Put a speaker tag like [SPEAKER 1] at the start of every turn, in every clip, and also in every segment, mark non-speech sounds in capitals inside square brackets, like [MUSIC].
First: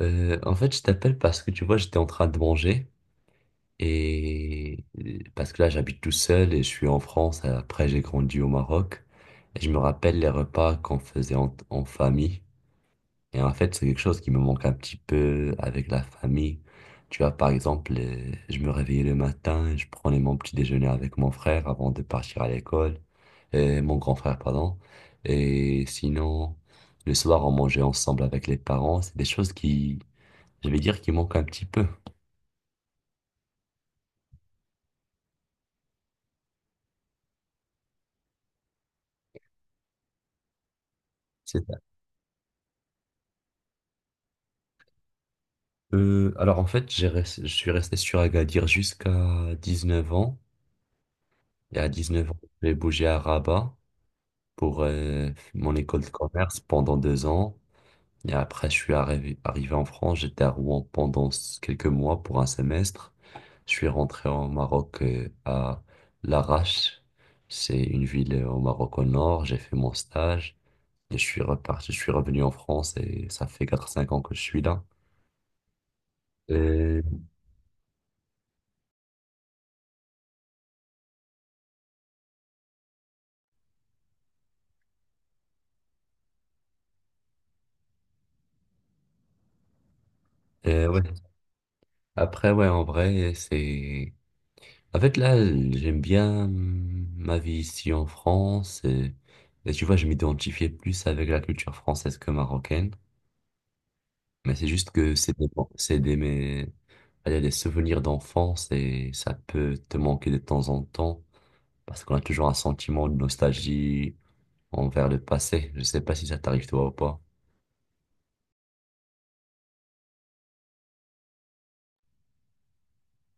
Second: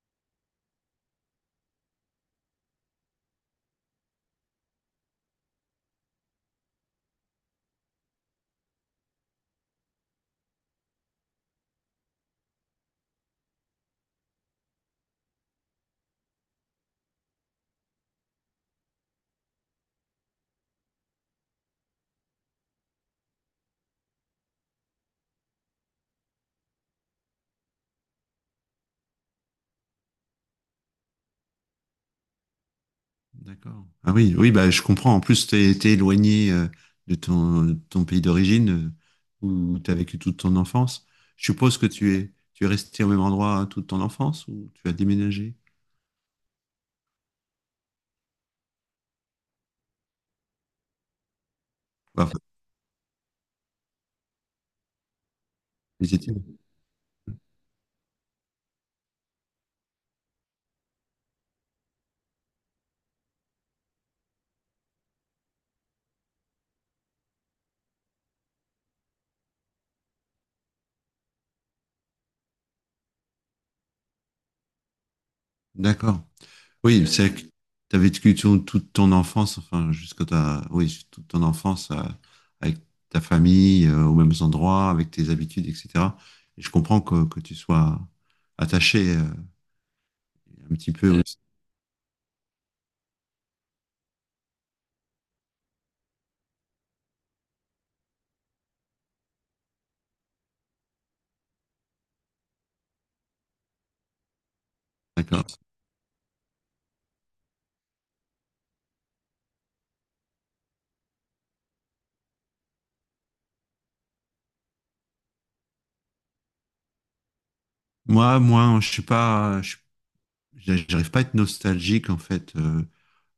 [SPEAKER 1] Je t'appelle parce que tu vois, j'étais en train de manger parce que là, j'habite tout seul et je suis en France. Après, j'ai grandi au Maroc et je me rappelle les repas qu'on faisait en famille. Et en fait, c'est quelque chose qui me manque un petit peu avec la famille. Tu vois, par exemple, je me réveillais le matin et je prenais mon petit déjeuner avec mon frère avant de partir à l'école, et mon grand frère, pardon. Et sinon, le soir, on mangeait ensemble avec les parents. C'est des choses qui, je vais dire, qu'il manque un petit peu.
[SPEAKER 2] D'accord. Ah oui, oui, bah, je comprends. En plus, tu es, éloigné de ton pays d'origine où tu as vécu toute ton enfance. Je
[SPEAKER 1] C'est
[SPEAKER 2] suppose
[SPEAKER 1] un
[SPEAKER 2] que tu es resté au même endroit hein, toute ton enfance ou tu as déménagé?
[SPEAKER 1] Alors en fait, je suis resté sur Agadir jusqu'à 19 ans. Et à 19 ans,
[SPEAKER 2] Enfin,
[SPEAKER 1] j'ai bougé à Rabat pour mon école de
[SPEAKER 2] les études.
[SPEAKER 1] commerce pendant 2 ans. Et après, je suis arrivé en France. J'étais à Rouen pendant quelques mois pour un semestre. Je suis rentré au Maroc à Larache. C'est une ville au Maroc au nord. J'ai fait mon stage. Et je suis reparti, je suis revenu en France et ça fait 4 5 ans que je suis là.
[SPEAKER 2] D'accord. Oui, c'est que tu as vécu ton- toute ton enfance, enfin, toute ton enfance avec ta famille, aux mêmes endroits, avec tes habitudes, etc. Et je comprends que tu sois attaché un petit
[SPEAKER 1] Ouais.
[SPEAKER 2] peu aussi.
[SPEAKER 1] Après, ouais, en vrai, c'est... En fait, là, j'aime bien ma vie ici en France. Et tu vois, je m'identifiais plus avec la culture française que marocaine. Mais c'est juste que
[SPEAKER 2] D'accord.
[SPEAKER 1] c'est des, mais, allez, des souvenirs d'enfance et ça peut te manquer de temps en temps parce qu'on a toujours un sentiment de nostalgie envers le passé. Je sais pas si ça t'arrive toi ou pas.
[SPEAKER 2] Moi, je suis pas, je, suis- j'arrive pas à être nostalgique en fait. Euh,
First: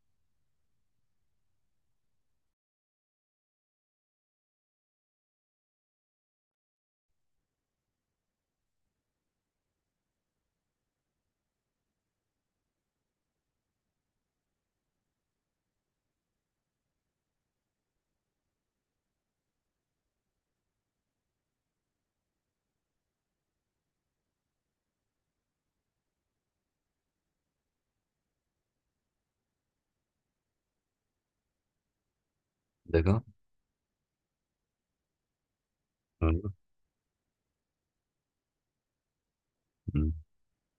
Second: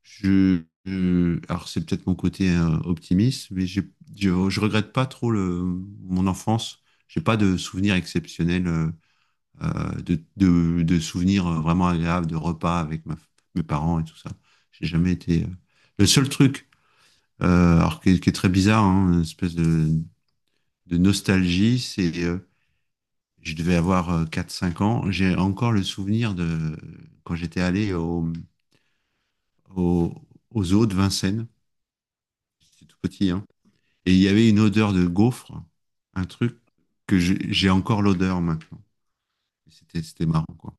[SPEAKER 2] je, je- Alors c'est peut-être mon côté optimiste, je regrette pas trop mon enfance. J'ai pas de souvenirs exceptionnels, de, de souvenirs vraiment agréables, de repas avec mes parents et tout ça. J'ai jamais été. Le seul truc, alors qui est très bizarre, hein, une espèce de nostalgie, c'est je devais avoir quatre cinq ans. J'ai encore le souvenir de quand j'étais allé au, au zoo de Vincennes. J'étais tout
[SPEAKER 1] D'accord?
[SPEAKER 2] petit. Hein. Et il y avait une odeur de gaufre, un
[SPEAKER 1] Mhm.
[SPEAKER 2] truc j'ai encore l'odeur maintenant. C'était marrant, quoi.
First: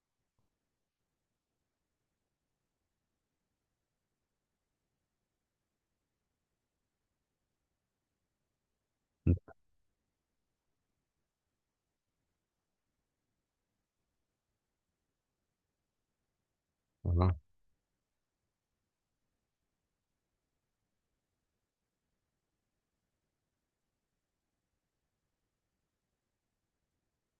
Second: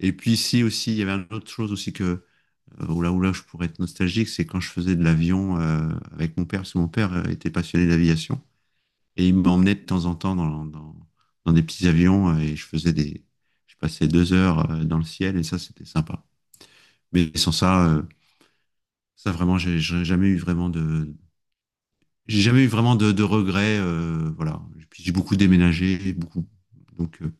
[SPEAKER 2] Et puis ici aussi, il y avait une autre chose aussi que, oh là, oh là, je pourrais être nostalgique, c'est quand je faisais de l'avion avec mon père, parce que mon père était passionné d'aviation. Et il m'emmenait de temps en temps dans des petits avions et je passais deux heures dans le ciel et ça, c'était sympa. Mais
[SPEAKER 1] Mhm.
[SPEAKER 2] sans ça, ça vraiment, j'ai jamais eu vraiment de regrets, voilà. Puis j'ai beaucoup déménagé, beaucoup, donc euh,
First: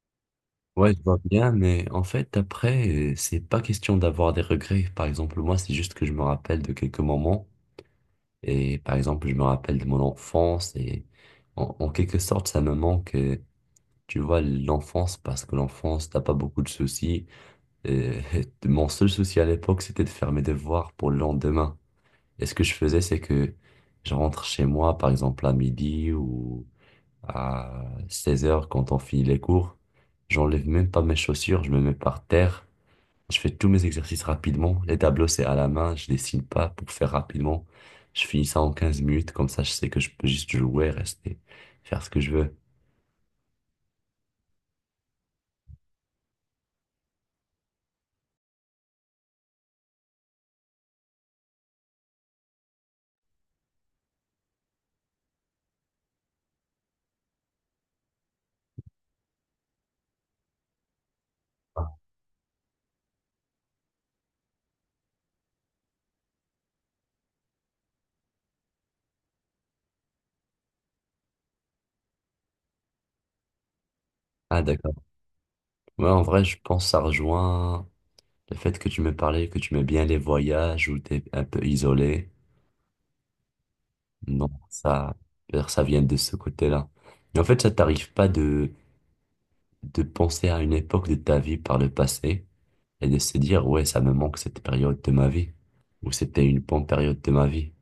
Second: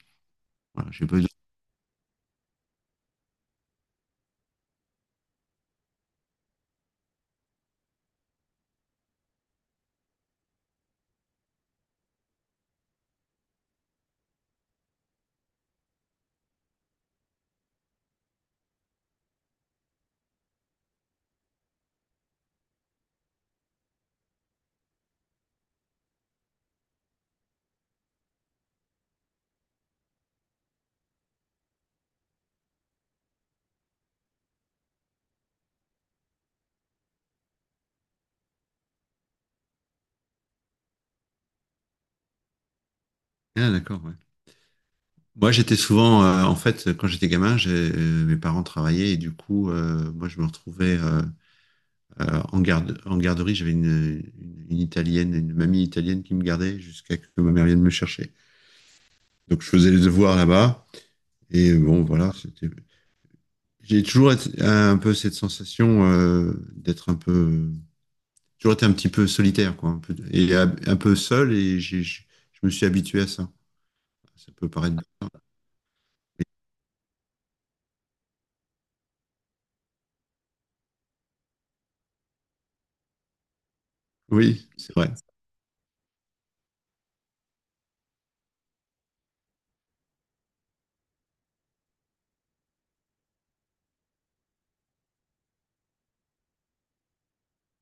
[SPEAKER 2] voilà,
[SPEAKER 1] Ouais, je
[SPEAKER 2] j'ai pas
[SPEAKER 1] vois
[SPEAKER 2] eu de...
[SPEAKER 1] bien, mais en fait, après, c'est pas question d'avoir des regrets. Par exemple, moi, c'est juste que je me rappelle de quelques moments. Et par exemple, je me rappelle de mon enfance. Et en quelque sorte, ça me manque, tu vois, l'enfance, parce que l'enfance, t'as pas beaucoup de soucis. Euh, [LAUGHS] mon seul souci à l'époque, c'était de faire mes devoirs pour le lendemain. Et ce que je faisais, c'est que je rentre chez moi, par exemple, à midi ou à 16 heures quand on finit les cours. J'enlève même pas mes chaussures, je me mets par terre, je fais tous mes exercices rapidement. Les tableaux, c'est à la main, je dessine pas pour faire rapidement. Je finis ça en 15 minutes, comme ça je sais que je peux juste jouer, rester, faire ce que je veux.
[SPEAKER 2] Ah, d'accord, ouais. Moi, j'étais souvent, en fait, quand j'étais gamin, mes parents travaillaient et du coup, moi, je me retrouvais en garderie, j'avais une italienne, une mamie italienne qui me gardait jusqu'à ce que ma mère vienne me chercher. Donc je faisais les devoirs là-bas. Et bon, voilà, c'était. Un peu cette sensation d'être un peu, toujours été un petit peu solitaire, quoi, un peu, et un peu seul. Je me suis habitué à ça. Ça
[SPEAKER 1] Ah
[SPEAKER 2] peut
[SPEAKER 1] d'accord.
[SPEAKER 2] paraître.
[SPEAKER 1] Ouais, en vrai, je pense que ça rejoint le fait que tu me parlais, que tu mets bien les voyages où t'es un peu isolé. Non,
[SPEAKER 2] Oui, c'est vrai.
[SPEAKER 1] ça vient de ce côté-là. Mais en fait, ça t'arrive pas de penser à une époque de ta vie par le passé et de se dire, ouais, ça me manque cette période de ma vie, ou c'était une bonne période de ma vie.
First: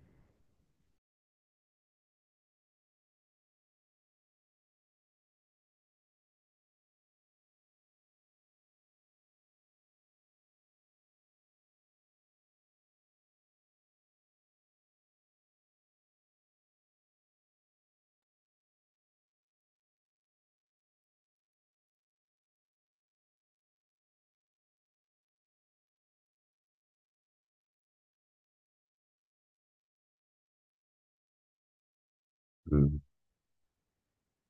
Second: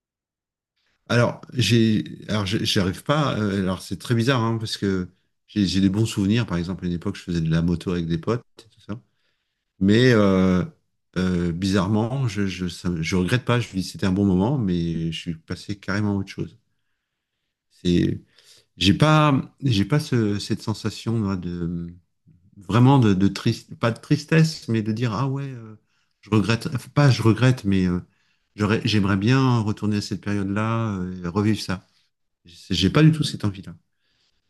[SPEAKER 2] J'arrive pas. C'est très bizarre, hein, parce que j'ai des bons souvenirs. Par exemple, à une époque, je faisais de la moto avec des potes, et tout ça. Mais euh, Bizarrement, je regrette pas. Je me dis c'était un bon moment, mais je suis passé carrément à autre chose. C'est, j'ai pas cette sensation moi, de vraiment de triste, pas de tristesse, mais de dire ah ouais, je regrette, enfin, pas je regrette, mais j'aimerais bien retourner à cette période-là, et revivre ça. J'ai
[SPEAKER 1] Hmm.
[SPEAKER 2] pas du tout cette envie-là.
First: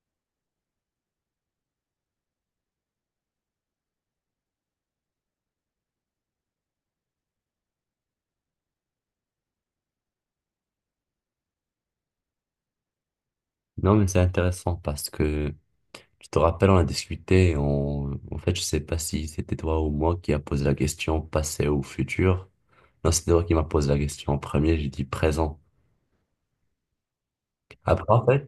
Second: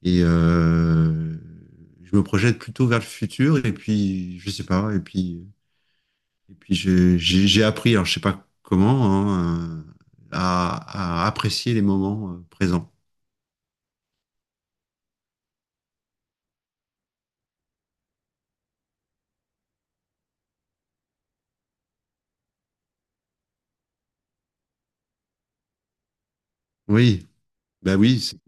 [SPEAKER 2] Et je me projette plutôt vers le futur, et puis je sais pas, et puis. Et puis j'ai appris, alors je sais pas comment, hein, à apprécier les moments présents.
[SPEAKER 1] Non, mais c'est intéressant parce que tu te rappelles, on a discuté, on... en fait, je sais pas si c'était toi ou moi qui a posé la question passé ou futur. Non, c'était toi qui m'a posé la question en premier, j'ai dit présent.
[SPEAKER 2] Oui, bah
[SPEAKER 1] Après,
[SPEAKER 2] oui,
[SPEAKER 1] en fait,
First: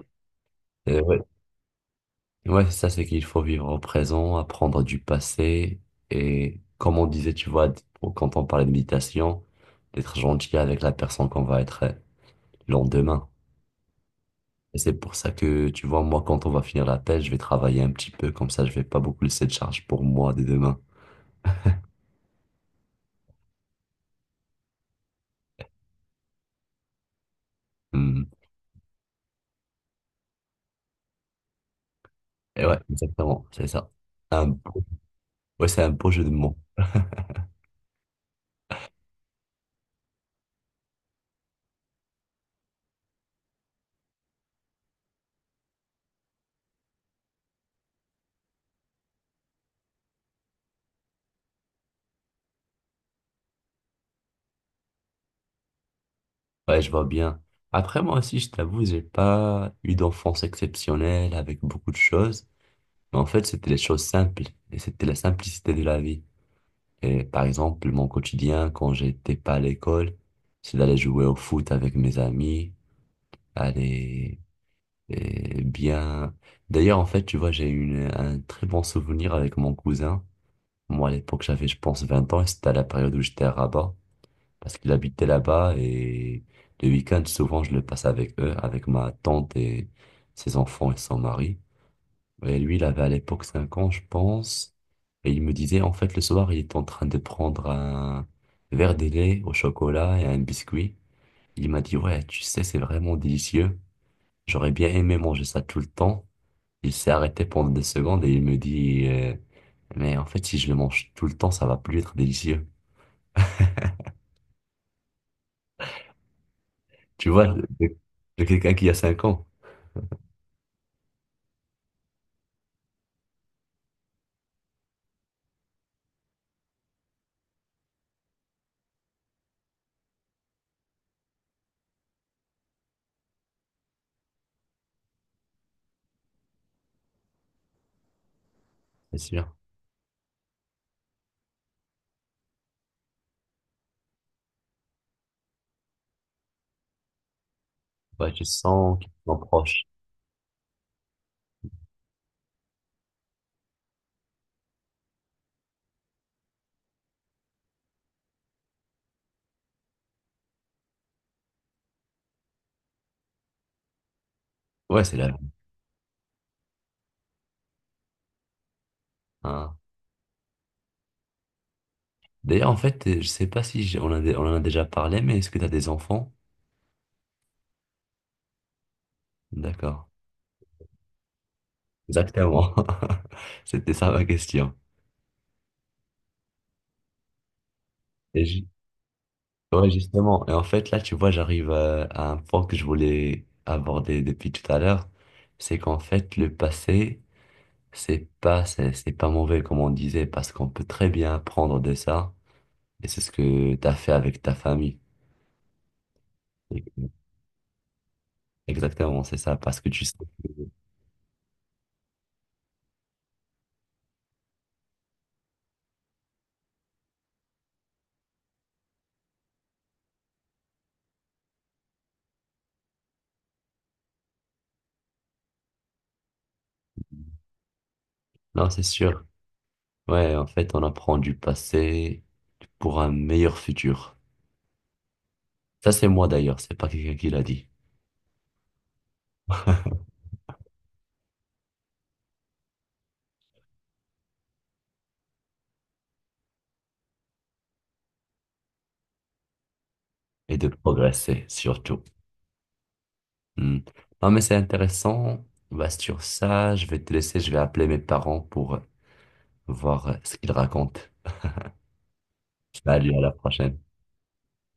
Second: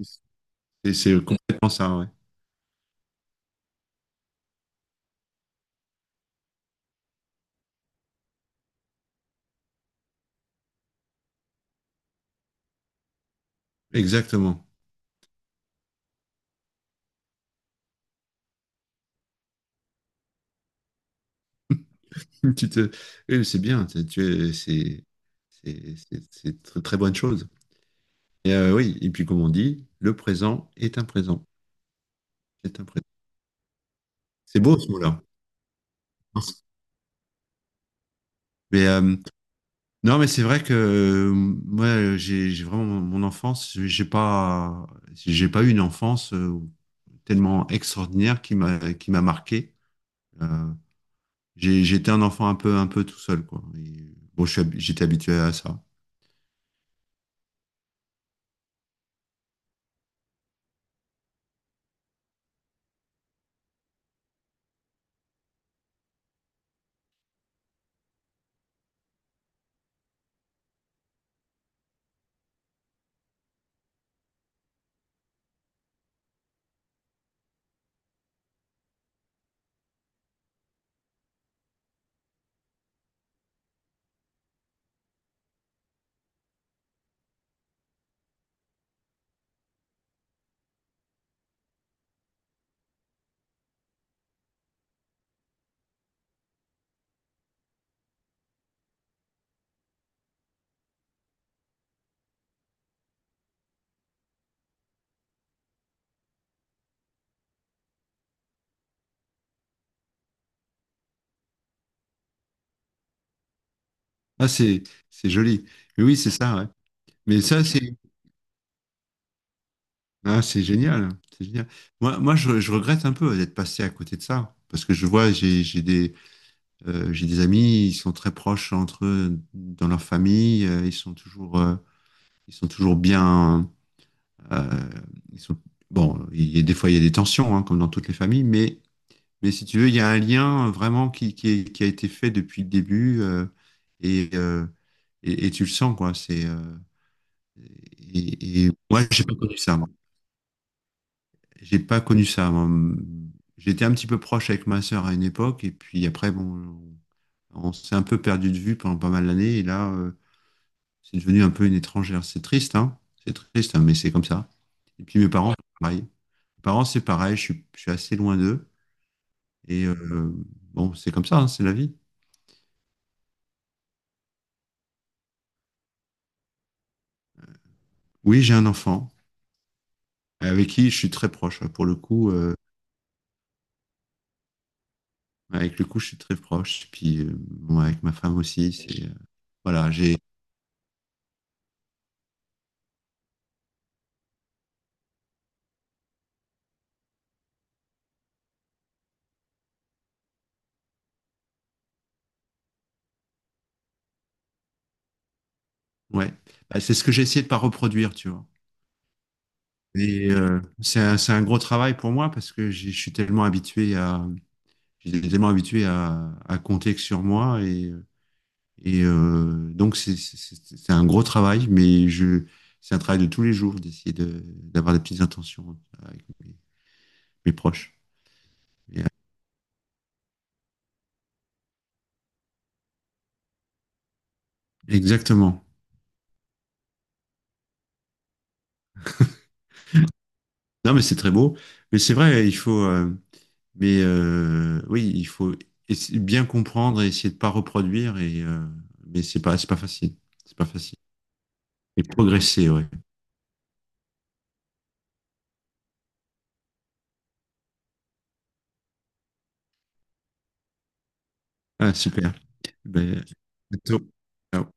[SPEAKER 1] euh, ouais,
[SPEAKER 2] c'est complètement ça, ouais.
[SPEAKER 1] ouais, ça c'est qu'il faut vivre au présent, apprendre du passé et comme on disait, tu vois, quand on parlait de méditation, d'être gentil avec la personne qu'on va être le lendemain.
[SPEAKER 2] Exactement.
[SPEAKER 1] Et c'est pour ça que, tu vois, moi, quand on va finir la tâche, je vais travailler un petit peu, comme ça, je vais pas beaucoup laisser de charge pour moi dès demain.
[SPEAKER 2] [LAUGHS] Tu te, oui, c'est bien, c'est c'est une très, très bonne chose.
[SPEAKER 1] Hmm.
[SPEAKER 2] Et oui, et puis comme on dit, le présent est
[SPEAKER 1] Et ouais,
[SPEAKER 2] un présent.
[SPEAKER 1] exactement, c'est ça. Un
[SPEAKER 2] C'est beau
[SPEAKER 1] beau-
[SPEAKER 2] ce mot-là.
[SPEAKER 1] Ouais, c'est un beau jeu de mots.
[SPEAKER 2] Mais euh, non, mais c'est vrai que moi, j'ai vraiment mon enfance, j'ai pas eu une enfance. Tellement extraordinaire qui m'a marqué. Euh, J'étais un enfant un peu tout seul quoi. Et bon, j'étais habitué à ça.
[SPEAKER 1] Ouais, je vois bien. Après, moi aussi, je t'avoue, j'ai pas eu d'enfance exceptionnelle avec beaucoup de choses. Mais en fait, c'était les choses simples. Et c'était la simplicité de la vie. Et par exemple, mon quotidien, quand j'étais pas à l'école, c'est d'aller jouer au foot avec mes amis, aller Eh bien, d'ailleurs, en fait, tu vois, un très bon souvenir avec mon cousin. Moi, à l'époque, j'avais, je pense, 20 ans et c'était à la période où j'étais à Rabat parce qu'il habitait là-bas et le week-end, souvent, je le passe avec eux, avec ma tante et ses enfants et son mari. Et lui, il avait à l'époque 5 ans, je pense. Et il me disait, en fait, le soir, il est en train de prendre un verre de lait au chocolat et un biscuit. Il m'a dit, ouais, tu sais, c'est vraiment délicieux. J'aurais bien aimé manger ça tout le temps. Il s'est arrêté pendant des secondes et il me dit, mais en fait, si je le mange tout le temps, ça va plus être délicieux.
[SPEAKER 2] Ah, c'est joli. Mais oui c'est ça ouais.
[SPEAKER 1] Tu
[SPEAKER 2] Mais
[SPEAKER 1] vois,
[SPEAKER 2] ça c'est
[SPEAKER 1] de quelqu'un qui a 5 ans,
[SPEAKER 2] ah, c'est génial. Je regrette un peu d'être passé à côté de ça parce que je vois j'ai des amis, ils sont très proches entre eux, dans leur famille, ils sont toujours bien. euh, ils sont... Bon, il y a, des fois il y a des tensions, hein, comme dans toutes les familles,
[SPEAKER 1] c'est
[SPEAKER 2] mais
[SPEAKER 1] sûr.
[SPEAKER 2] si tu veux, il y a un lien vraiment qui a été fait depuis le début et, euh, et tu le sens, quoi.
[SPEAKER 1] Ouais, je
[SPEAKER 2] Et
[SPEAKER 1] sens
[SPEAKER 2] moi,
[SPEAKER 1] qu'il
[SPEAKER 2] j'ai pas
[SPEAKER 1] s'en
[SPEAKER 2] connu ça.
[SPEAKER 1] proche.
[SPEAKER 2] Moi. J'ai pas connu ça. Moi. J'étais un petit peu proche avec ma sœur à une époque, et puis après, bon, on s'est un peu perdu de vue pendant pas mal d'années, et là. C'est devenu un peu une étrangère. C'est triste, hein? C'est triste, hein, mais c'est comme ça.
[SPEAKER 1] Ouais,
[SPEAKER 2] Et
[SPEAKER 1] c'est
[SPEAKER 2] puis mes
[SPEAKER 1] la vie.
[SPEAKER 2] parents, c'est pareil. Mes parents, c'est pareil, je suis assez loin d'eux.
[SPEAKER 1] Hein.
[SPEAKER 2] Et bon, c'est comme ça, hein, c'est la vie.
[SPEAKER 1] D'ailleurs, en fait, je sais pas si on a, on en a déjà parlé, mais est-ce que tu as des enfants?
[SPEAKER 2] Oui, j'ai un enfant
[SPEAKER 1] D'accord.
[SPEAKER 2] avec qui je suis très proche. Pour le coup,
[SPEAKER 1] Exactement. [LAUGHS] C'était ça ma question.
[SPEAKER 2] je suis très proche. Puis bon, avec ma femme
[SPEAKER 1] Et ju-
[SPEAKER 2] aussi, c'est
[SPEAKER 1] ouais,
[SPEAKER 2] voilà, j'ai
[SPEAKER 1] justement. Et en fait, là, tu vois, j'arrive à un point que je voulais aborder depuis tout à l'heure. C'est qu'en fait, le passé. C'est pas, c'est pas mauvais comme on disait, parce qu'on peut très bien apprendre de ça, et c'est ce que tu as fait avec ta famille.
[SPEAKER 2] ouais, bah,
[SPEAKER 1] Et-
[SPEAKER 2] c'est ce que j'ai essayé de pas reproduire, tu vois.
[SPEAKER 1] Exactement, c'est ça, parce que tu sais.
[SPEAKER 2] Et
[SPEAKER 1] que-
[SPEAKER 2] c'est un gros travail pour moi parce que je suis tellement habitué à, j'étais tellement habitué à compter que sur moi et donc, c'est un gros travail, mais je, c'est un travail de tous les jours d'essayer de, d'avoir des petites intentions avec mes proches.
[SPEAKER 1] Non, c'est sûr. Ouais, en fait, on apprend du passé pour un meilleur futur.
[SPEAKER 2] Exactement.
[SPEAKER 1] Ça, c'est moi d'ailleurs, c'est pas quelqu'un qui l'a dit.
[SPEAKER 2] Non, mais c'est très beau. Mais c'est vrai, il faut. Oui, il faut bien comprendre et essayer de pas reproduire. Mais c'est pas facile.
[SPEAKER 1] Et
[SPEAKER 2] C'est pas
[SPEAKER 1] de
[SPEAKER 2] facile.
[SPEAKER 1] progresser, surtout.
[SPEAKER 2] Et progresser, ouais.
[SPEAKER 1] Hmm. Non, mais c'est intéressant. Bah, sur ça, je vais te laisser, je vais appeler mes parents pour voir ce qu'ils racontent.
[SPEAKER 2] Ah, super.
[SPEAKER 1] Salut, à
[SPEAKER 2] Ben, à
[SPEAKER 1] la prochaine.
[SPEAKER 2] bientôt. Ciao.